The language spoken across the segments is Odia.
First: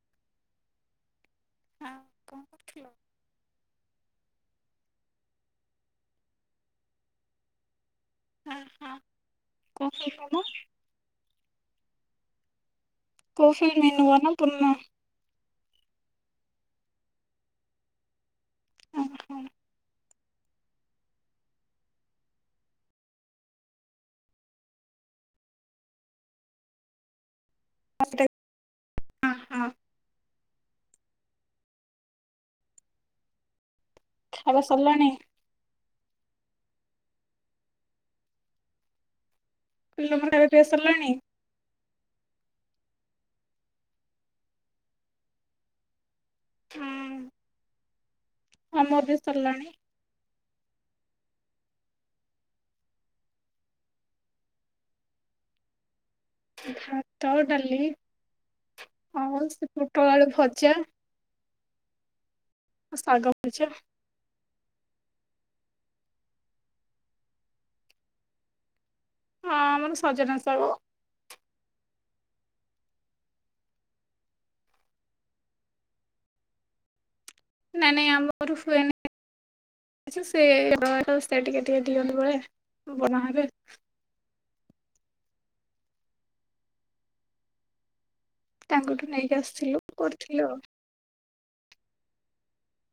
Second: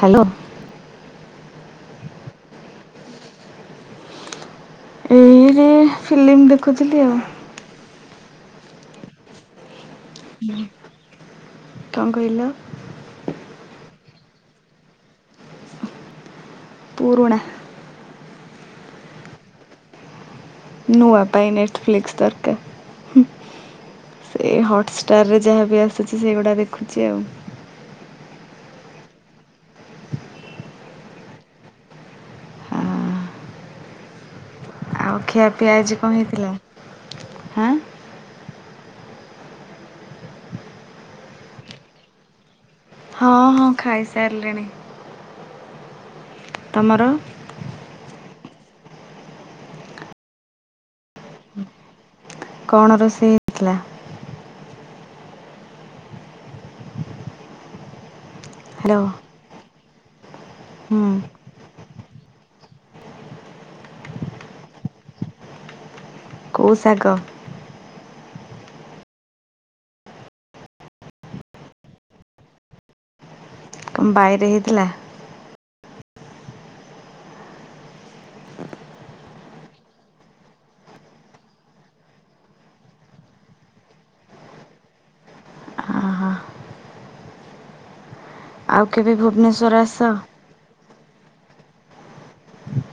ହ୍ୟାଲୋ। ହଁ କଣ କରୁଥିଲ। ଏଇ ଯେ ଫିଲ୍ମ ଦେଖୁଥିଲି ଆଉ। ହଁ ହଁ। କ କଣ। କଣ କହିଲ। କୋଉ ଫିଲମି ନୂଆ ନା ପୁରୁଣା। ପୁରୁଣା। ନୂଆ ପାଇଁ ନେଟଫ୍ଲିକ୍ସ ଦରକାର ହୁଁ ସେ ହଟ୍ଷ୍ଟାରରେ ଯାହା ବି ଆସୁଛି ସେଗୁଡ଼ା ଦେଖୁଛି ଆଉ। ହଁ ହଁ। ଆବା ଆଉ ଖିଆ ପିଆ ଆଜ କଣ ହେଇହିଥିଲା ହାଁ। ପିଲା ମାନଙ୍କ ଖାଇବା ପିଇବା ସାରିଲାଣି? ହଁ ହଁ ଖାଇସାରିଲିଣି। ତମର? ଆମର ବି ସରିଲାଣି। କଣ ରୋଷେଇ ହେଇଥିଲା? ଭାତ, ଡାଲି ହ୍ୟାଲୋ ଆଉ ସେ ପୋଟଳ ଆଳୁ ଭଜା ହୁଁ ସାଗ ଭଜା କୋଉ ଶାଗ? ହଁ ଆମର ସଜନା ସାଗ। ବାଇରେ ହେଇ ଥିଲା। ନାଇଁ ନାଇଁ ଆମର ହୁଏନି [inaudible] ସେ ର ସେ ଟିକେ ଟିକେ ଦିଅନ୍ତୁ ବଳେ ବଡମା ହେବେ। ଓହୋ ଆଉ ତାଙ୍କଠୁ କେବେ ନେଇକି ଭୁବନେଶ୍ୱର ଆସିଥିଲୁ ଆସ କରିଥିଲୁ ଆଉ।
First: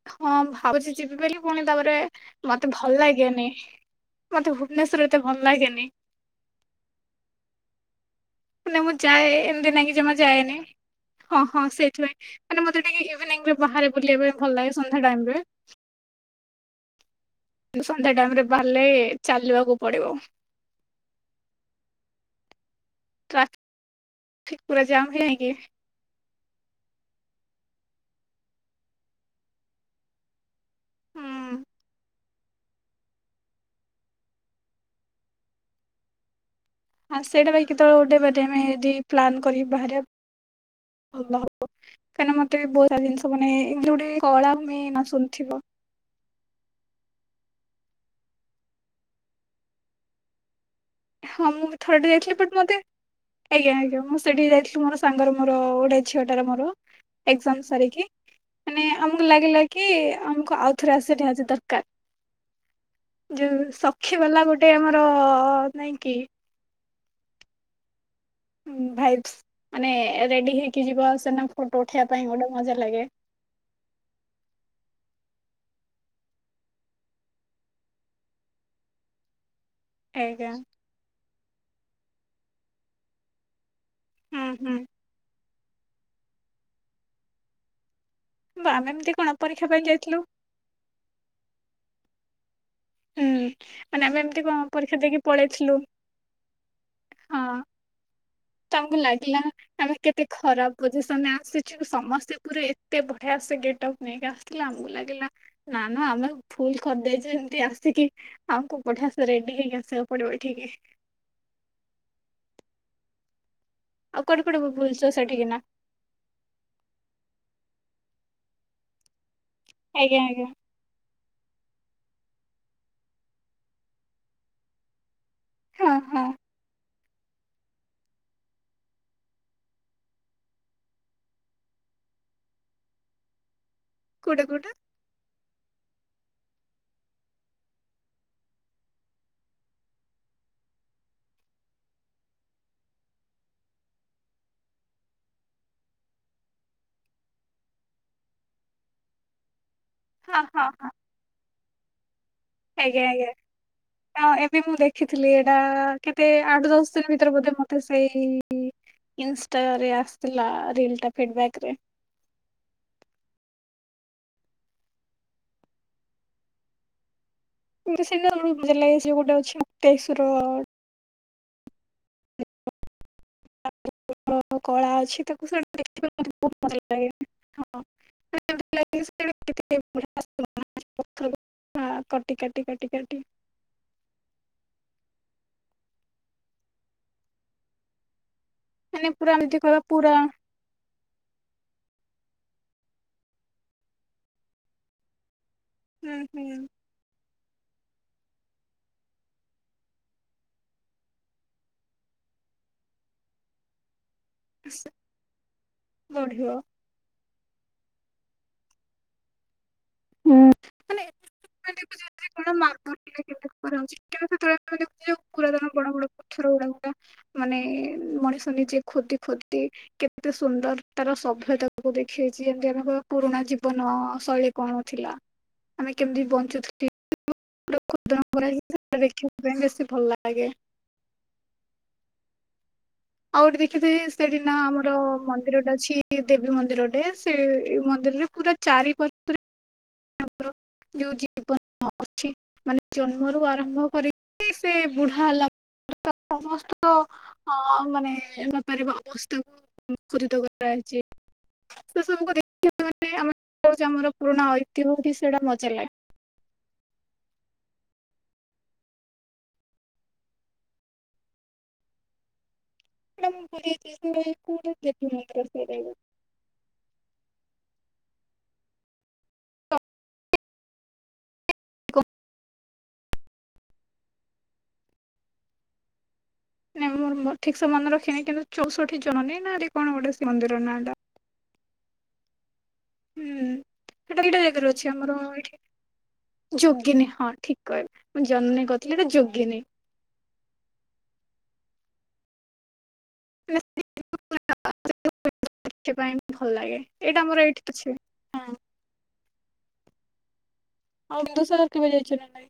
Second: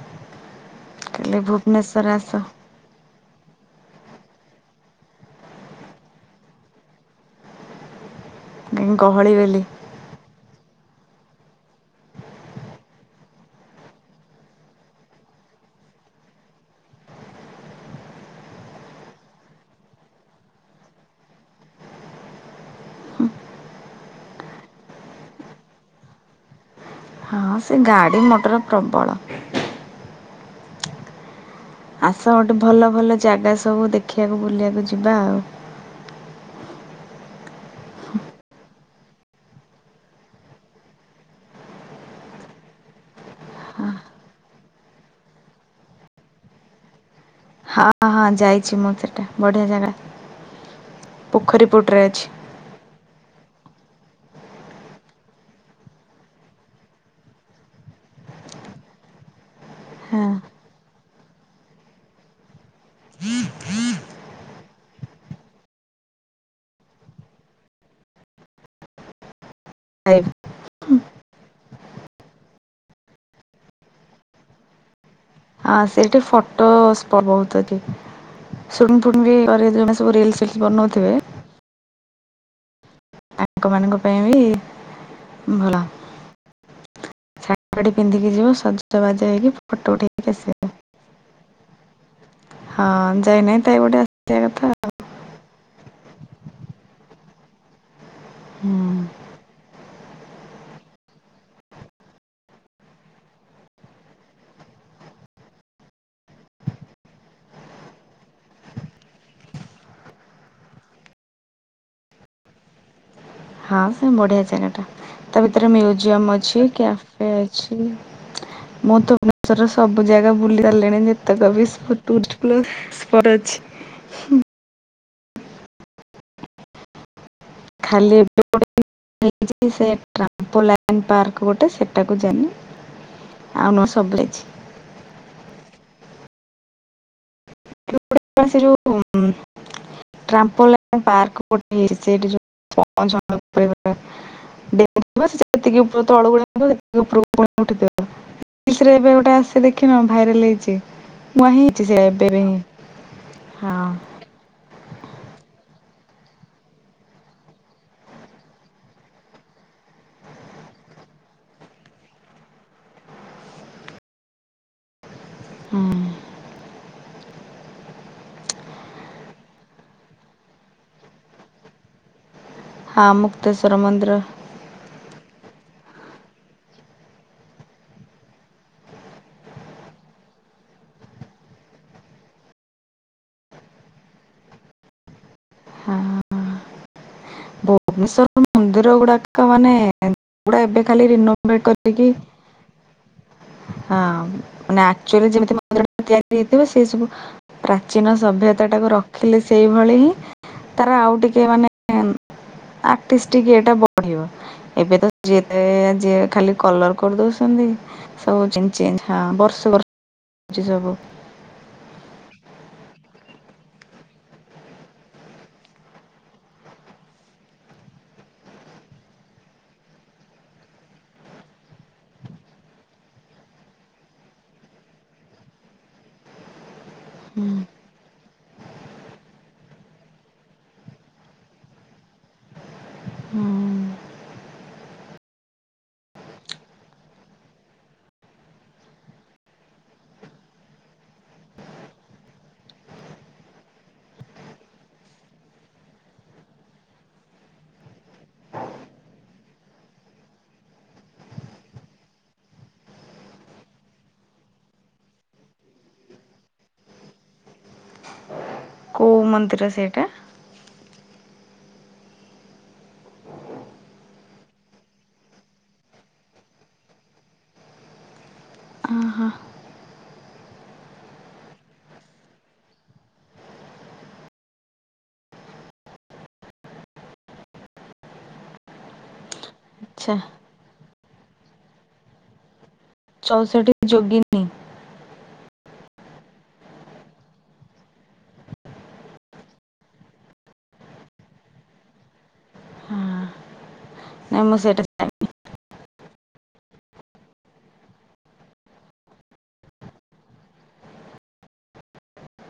ହଁ ଭାବୁଚି ଯିବି କାଲି ବୋଲି ପୁଣି ତାପରେ ଭୁବନେଶ୍ୱର ଆସ ମତେ ଭଲ ଲାଗେନି। ମତେ ଭୁବନେଶ୍ଵର ଏତେ ଭଲ ଲାଗେନି ନା ମୁଁ ଗହଳି ଯାଏ ବୋଲି ଏମିତି ନାଇକି ଜମା ଯାଏନି ହଁ ହଁ ସେଇଥି ପାଇଁ ମାନେ ମୋତେ ଟିକେ ଇଭିନିଙ୍ଗରେ ବାହାରେ ବୁଲିବା ପାଇଁ ଭଲ ଲାଗେ ସନ୍ଧ୍ୟା ଟାଇମ୍ ରେ ସନ୍ଧ୍ୟା ଟାଇମ୍ ରେ ବାହାରିଲେ ଚାଲିବାକୁ ପଡ଼ିବ। ଟ୍ରାଫିକ୍ ପୁରା ଜାମ ହୁଏନି କି? ହଁ ସେ ଗାଡ଼ି ମଟର ପ୍ରବଳ। ହୁଁ। ଆସ ଗୋଟେ ଭଲ ଭଲ ଜାଗା ସବୁ ଦେଖିବାକୁ ବୁଲିବାକୁ ଯିବା ଆଉ। ଆଉ ସେଇଟା ପା କେତେବେଳେ ଗୋଟେ ବାଟେ ଆମେ ଦି ପ୍ଲାନ୍ କରି ବାହାରିବା। ଭଲ ହବ କାହିଁକିନା ମତେ ବହୁତ ସାରା ଜିନିଷ ମାନେ ଯୋଉଟା କଳାହୁମି ନା ଶୁଣିଥିବ। ହଁ ହଁ ଯାଇଚି ମୁଁ ସେଇଟା ବଢ଼ିଆ ଜାଗା। ହଁ ପୋଖରୀ ମୁଁ ପଟରେ ଥରଟେ ରେ ଅଛି ଯାଇଥିଲି ବଟ୍ ମତେ ଆଜ୍ଞା ଆଜ୍ଞା ମୁଁ ସେଠି ଯାଇଥିଲି ମୋର ସାଙ୍ଗର ମୋର ଗୋଟେ ଝିଅଟାର ମୋର ଏକ୍ଜାମ ସାରିକି ମାନେ ଆମକୁ ଲାଗିଲା କି ହଁ। ଆମକୁ ଆଉଥରେ ଆସିଠି ନିହାତି ଦରକାର, ଯୋଉ ସଖି ବାଲା ଗୋଟେ ଆମର ନାଇଁକି ଭାଇସ୍ପି ମାନେ ଯାଇବି। ରେଡି ହେଇକି ଯିବା ଆ ସେନା ଫଟୋ ଉଠେଇବା ପାଇଁ ଗୋଟେ ମଜା ଲାଗେ। ହଁ ସେଇଠି ଫଟୋ ସ୍ପଟ୍ ବହୁତ ଅଛ। ଶୁଣୀ ଫୁଣୀ ବି ଆରେ [unintelligible] ଜଣେ ସବୁ ରିଲ ଆଜ୍ଞା ସେଠି ବନଉଥିବେ ଆଗ ମାନଙ୍କ ପାଇଁ ବି ହୁଁ ହୁଁ ଭଲ ଶାଢ଼ୀ ପାଢ଼ୀ ପିନ୍ଧିକି ଯିବ ଆମେ ଏମିତି ସଜବାଜ କଣ ହେଇକି ପରୀକ୍ଷା ପାଇଁ ଫଟୋ ଯାଇଥିଲୁ ଉଠେଇକି ଆସିବ ପାଇଁ ହଁ ହୁଁ। ଯାଇନହିଁ ତ ଏଇପଟେ ମାନେ ଆମେ ଏମିତି ଆସିିବା କଣ କଥା ପରୀକ୍ଷା ଦେଇକି ପଳେଇଥିଲୁ ଆଉ। ତମକୁ ହୁଁ। ଲାଗିଲା ଆମେ କେତ ଏତେ ଖରାପ ପୋଜିସନ୍ ରେ ଆସିଛୁ ସମସ୍ତେ ପୁରା ଏତେ ବଢିଆ ସେ ଗେଟ୍ ଅପ୍ ନେଇକି ଆସିଥିଲା ଆମକୁ ଲାଗିଲା ନା ନା ଆମେ ଭୁଲ କରିଦେଇଛୁ ଏମତି ଆ ିକି ଆମକୁ ପଠିଆସ [unintelligible] ରେଡି ହେଇକି ଆସିବାକୁ ପଡିବ ଏଠିକି ହଁ ସେ ଆଉ କୋଉଠି ବଢିଆ କୋଉଠି ଜାଗା ଟା ବୁଲୁଛ ତା ସେଠିକି ନା ଭିତରେ ମ୍ୟୁଜିୟମ ଅଛି କ୍ୟାଫେ ଅଛି। ମୁ ତ [inaudible] ସବୁ ଆଜ୍ଞା ଜାଗା ଆଜ୍ଞା ବୁଲି ସାରିଲେଣି ଯେତେକ ବି ଟୁରିଷ୍ଟ ପ୍ଲେସ୍ ସ୍ପଟ ଅଛି। ହଁ ହଁ ଖାଲି ପାର୍କ [inaudible] ଗୋଟେ ସେଟାକୁ ଯାଇନି। ଆଉ ନ ସବୁ କୋଉଟା ଯାଇଛି। କୋଉଟା କ ଗଟ [inaudible] ତୁମେ ଦେଖିନ ହଁ ଭାଇରାଲ ହଁ ହେଇଚି ହଁ ମୁଁ ସେ ଏବେ ଏବେ ହିଁ ଆଜ୍ଞା ହଁ ଆଜ୍ଞା ଆ ଏବେ ମୁଁ ଦେଖିଥିଲି ଏଇଟା। ଆ କେତେ ଆଠ ଦଶ ଦିନ ଭିତରେ ବୋଧେ ମୋତେ ସେଇ ଇ ଇନଷ୍ଟା ରେ ଆସିଥିଲା ରିଲ ଟା ଫିଡବ୍ୟାକ ରେ ହଁ। ଏମିତି ସେନା ଲ ସେ ଗୋଟେ ଅଛି ଉକ୍ତେଶ୍ବର ହଁ ମୁକ୍ତେଶ୍ଵର ମନ୍ଦିର କଳା ଅଛି ତାକୁ ମତେ ସେଇଟା ବହୁ ଭ ଲାଗେଟି କଟି କଟି କଟି ହ ମୁନ୍ଦିର ମାନେ ପୁରା ଗୁଡାକ ଏମିତି ମାନେ କହିବା ପୁରା ଏବେ କା ଖାଲି ରିନ୍ୟୁ ମେଟ୍ କରିକି ହଁ ମାନେ ଆକ୍ଚୁଆଲି ଯେମିତି ହୁଁ ତିଆରି ହୁଁ ହେଇଥିବ ସେ ସବୁ ପ୍ରାଚୀନ ସଭ୍ୟତା ଟାକୁ ରଖିଲି ସେଇଭଳି ହିଁ ତାର ଆଉ ଟିକେ ମାନେ ଆକ୍ଟିଷ୍ଟଟିିକ ଏଟା ବ ପଢିବ ଏବେ ତ ଯିଏ ଯିଏ ଖାଲି ବଢିବ କଲର କରିଦଉଛନ୍ତି। ମୁଁ ସବୁ ଚେଞ୍ଚ ଚାଞ୍ଚ ବର୍ଷ ବର୍ଷ ପଜିି ସବୁ ମାନେ କରଚି ସେତେବେଳେ ଆମେ ଦେଖଛେ ପୁରାତନ ବଡ ବଡ ପଥର ଗୁଡା ଗୁଡା ମାନେ ମଣିଷ ନିଜେ ଖୋଦି ଖୋଦି କେତେ ସୁନ୍ଦର ତାର ସଭ୍ୟତାକୁ ଦେଖିେଇଚି ଯେମିତି ଆମେ କହିବା ପୁରୁଣା ଜୀବନ ଶୈଳୀ କଣ ଥିଲା ଆମେ କେମିତି ବଞ୍ଚୁଥିଲୁ। ହୁଁ। ପୁରୁଣା ଜିନିଷ ଦେଖିବା ପାଇଁ ବେଶୀ ଭଲ ଲାଗେ। ଆଉ ଗୋଟେ ହୁଁ। ଦେଖିଥିବେ ସେଠି ନା ଆମର ମନ୍ଦିରଟା ଅଛି ଦେବୀ ମନ୍ଦିରଟେ ସେ ମନ୍ଦିରରେ ପୁରା ଚାରି ପାର୍ଶ୍ଵରେ ଆର ଯୋଉ ଜୀବନ ଅଛି ମାନେ ଜନ୍ମରୁ ଆରମ୍ଭ କରିକି ସେ ବୁଢା ହେଲା ପର୍ଯ୍ୟନ୍ତ ସମସ୍ତେ ମାନେ ବେପାର ଅବସ୍ଥାକୁଖୋଦିତ କରାଯାାଇଛି ସେ ସବୁ ଦେଖିବା ମାନେ ଆମ ଆମର ପୁରୁଣା ମୋତେ ବି ସେଇଟା ମଜା ଲାଗେ। କେଉଁ ମନ୍ଦିର ସେଇଟା। ମୋ କ ଲେଖ ସେଇ ଅହଁ, ଦେ କ ନାଇଁ ମୁଁ ମୋର ଠିକ ସେ ମନେ ରଖିନି କିନ୍ତୁ ଚଉଷଠି ଜଣେ ନା। କଣ ଗୋଟେ ଆଚ୍ଛା ସେ ମନ୍ଦିର ନାଟା ହୁଁ ଚଉଷଠି ସେଟା ଏଇ ଯୋଗିନୀ ଜାଗାରେ ଅଛି ଆମର ଏଠି ଯୋଗୀନି ହଁ ଠିକ କହଲ ମୁଁ ଜନ୍ନି କହୁଥିଲି କି ଯୋଗୀନି। ହଁ ମି ନାଇଁ ମୁଁ ସେଇଟା ଦେବା ପାଇଁ ଭଲ ଲାଗେ ଏଇଟା ଆମର ଏଇଠି ଅଛି ଆଉ ବିନ୍ଦୁ ସାଗର କେବେ ଜାଇଚ କି ନାହିଁ।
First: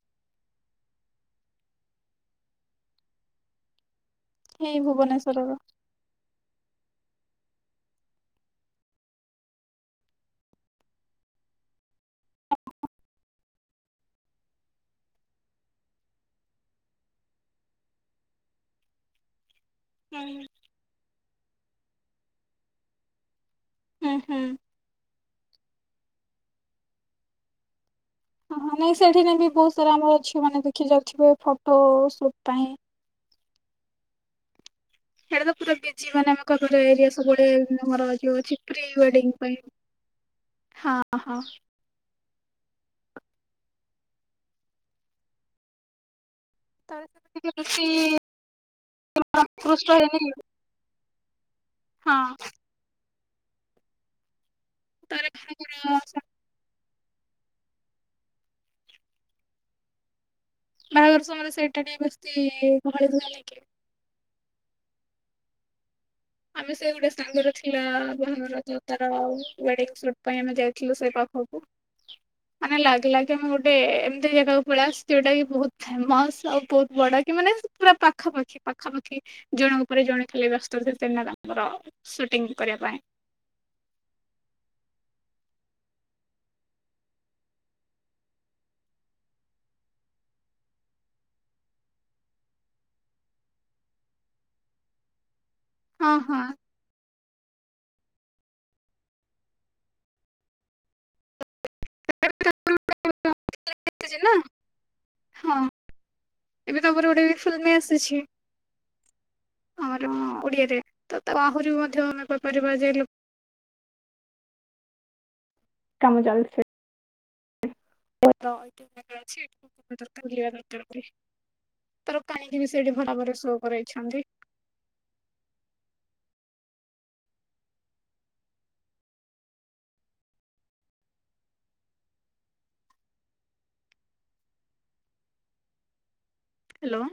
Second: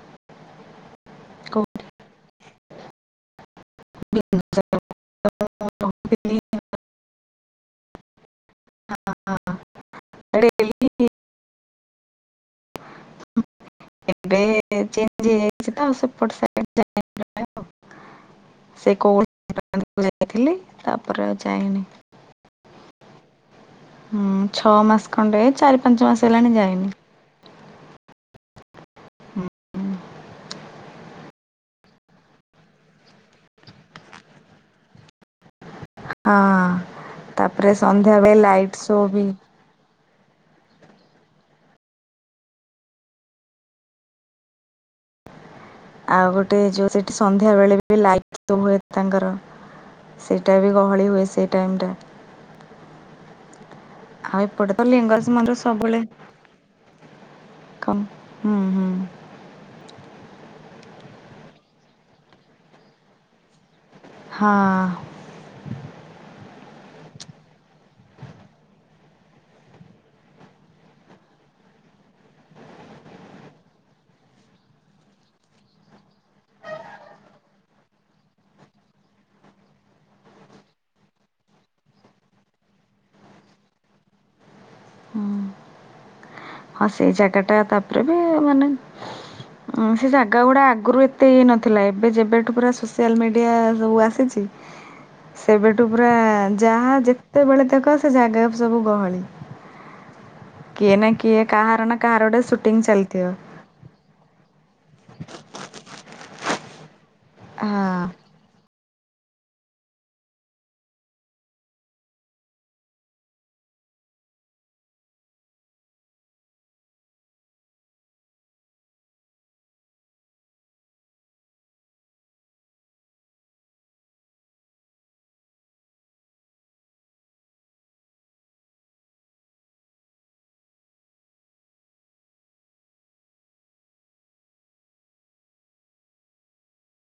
କହୁଥିଲି ହେଇ ଭୁବନେଶ୍ଵରର ହ ହଁ ହଁ ଏବେ ଚେଞ୍ଜ ହେଇଯାଇଛି ତ ସେପଟ ସାଇଡ଼ରେ ଯାଇ ନାଇଁ ଆଉ ସେ କୋଉ ରଜ କୁ ଯାଇଥିଲି ତାପରେ ଚାହିନି ହୁଁ ଛଅ ମାସ କଣ୍ଡ ଚାରି ପଞ୍ଚମାସଲାଣି ଯାଇନି ହ ହାଇ ସେଠିନାଇ ବି ହୁଁ। ବହୁତ ସାରା ଆମର ଅଛି ମାନେ ଦେଖି ଯାଉ ିବେ ଫଟୋ ସୁଟ ପାଇଁ [inaudible] ହେଦ [inaudible] ପୁରା ବିଜି ମାନେ ଆମ ହଁ ଏରିଆ ତାପରେ ସବୁବେଳେର ସନ୍ଧ୍ୟା ବେଳେ ଅଛି ଲାଇଟ୍ ପ୍ରି ଶୋ ୱେଡି ବି ପାଇଁ ହଁ ହଁ ଆଉ ଗୋଟେ ଗୋଟ ଯୋଉ ତାପରେ ସେଠି ଟିକେ ସନ୍ଧ୍ୟା ବେଳେ ବି ବେଶୀ ଲାଇ ହୁଏ ତାଙ୍କର ଉତ୍କୃଷ୍ଟ ହେଇନି ସେଇଟା ବି ଗହଳି ହୁଏ େଣ୍ଡା ହଁ [unintelligible] ଆମେ [unintelligible] ଏପଟେ ତ ତାପରେ ଲିଙ୍ଗଜ ମନ୍ଦିର ସବୁବେଳେ ବାହାଘର କ ହୁଁ ହୁ ବାହାଘର ସମୟରେ ସେଇଟା ଟିକ ବେଶତି ଭଳିଭଳି କି ନେଇକ ହଁ ଆମେ ସେ ଗୋଟେ ସାଙ୍ଗରେ ଥିଲାର ଯୋଉ ତାର ୱେଡିଙ୍ଗ ସୁଟ ପାଇଁ ଆମେ ସେ ଗୋଟିଏ ସାଙ୍ଗର ଥିଲା ବାହାଘର ତ ଉଣ୍ଡିଙ୍ଗୀ ସୁଟ୍ ଥିଲା ଯାଇଥିଲୁ ସେ ପାଖକୁ ମାନେ ଲାଗିଲା କି ଆମେ ଗୋଟେ ଏମିତି ଜାଗାକୁ ପଳୁ ଯୋଉଟା କି ବହୁତ ଫେମସ ଆଉ ବହୁତ ବଡ କି ମାନେ ପୁରା ପାଖାପାଖି ପାଖାପାଖି ଜଣ ପ ଜଣେ ଥିଲେ ବ୍ୟସ୍ତ ସେନା ତାଙ୍କର ସୁଟିଂ କରିବା ପାଇଁ ହଁ ହଁ ସେଇ ଜାଗା ଟା ତାପରେ ବି ମାନେ ସେ ଜାଗା ଗୁଡା ଆଗରୁ ଏତେ ହେଇ ନଥିଲା ଏବେ ଯେବେଠୁ ପୁରା ସୋସିଆଲ ମିଡିଆ ସବୁ ଆସିଛି ସେବେଠୁ ପୁରା ହଁ ହଁ। ଯାହା ଯେ ସେବେଳେ ତାକ ସେ ଜାଗା ସବୁ ଗହଳି କିଏ ନା କି କାହାର ନା କାହାର ଗୋଟେ ସୁଟିଂ ଆସିଛି ନା ହଁ ଚାଲିଥିବ ଏବେ ତ ମୋର ଗୋଡେ ବି ଫୁଲମ ହଁ ଆସିୁଛି ଆମର ଓଡିଆରେ ତ ତା ଆହୁରି ମଧ୍ୟ ଆମେ କହିପାରିବା କାମ ଚାଲୁ ଦର ତାର କାହିଁକି ବି ସେଠି ଭଲ ଭାବରେ ଶ କରାଇଛନ୍ତି। ହ୍ୟାଲୋ।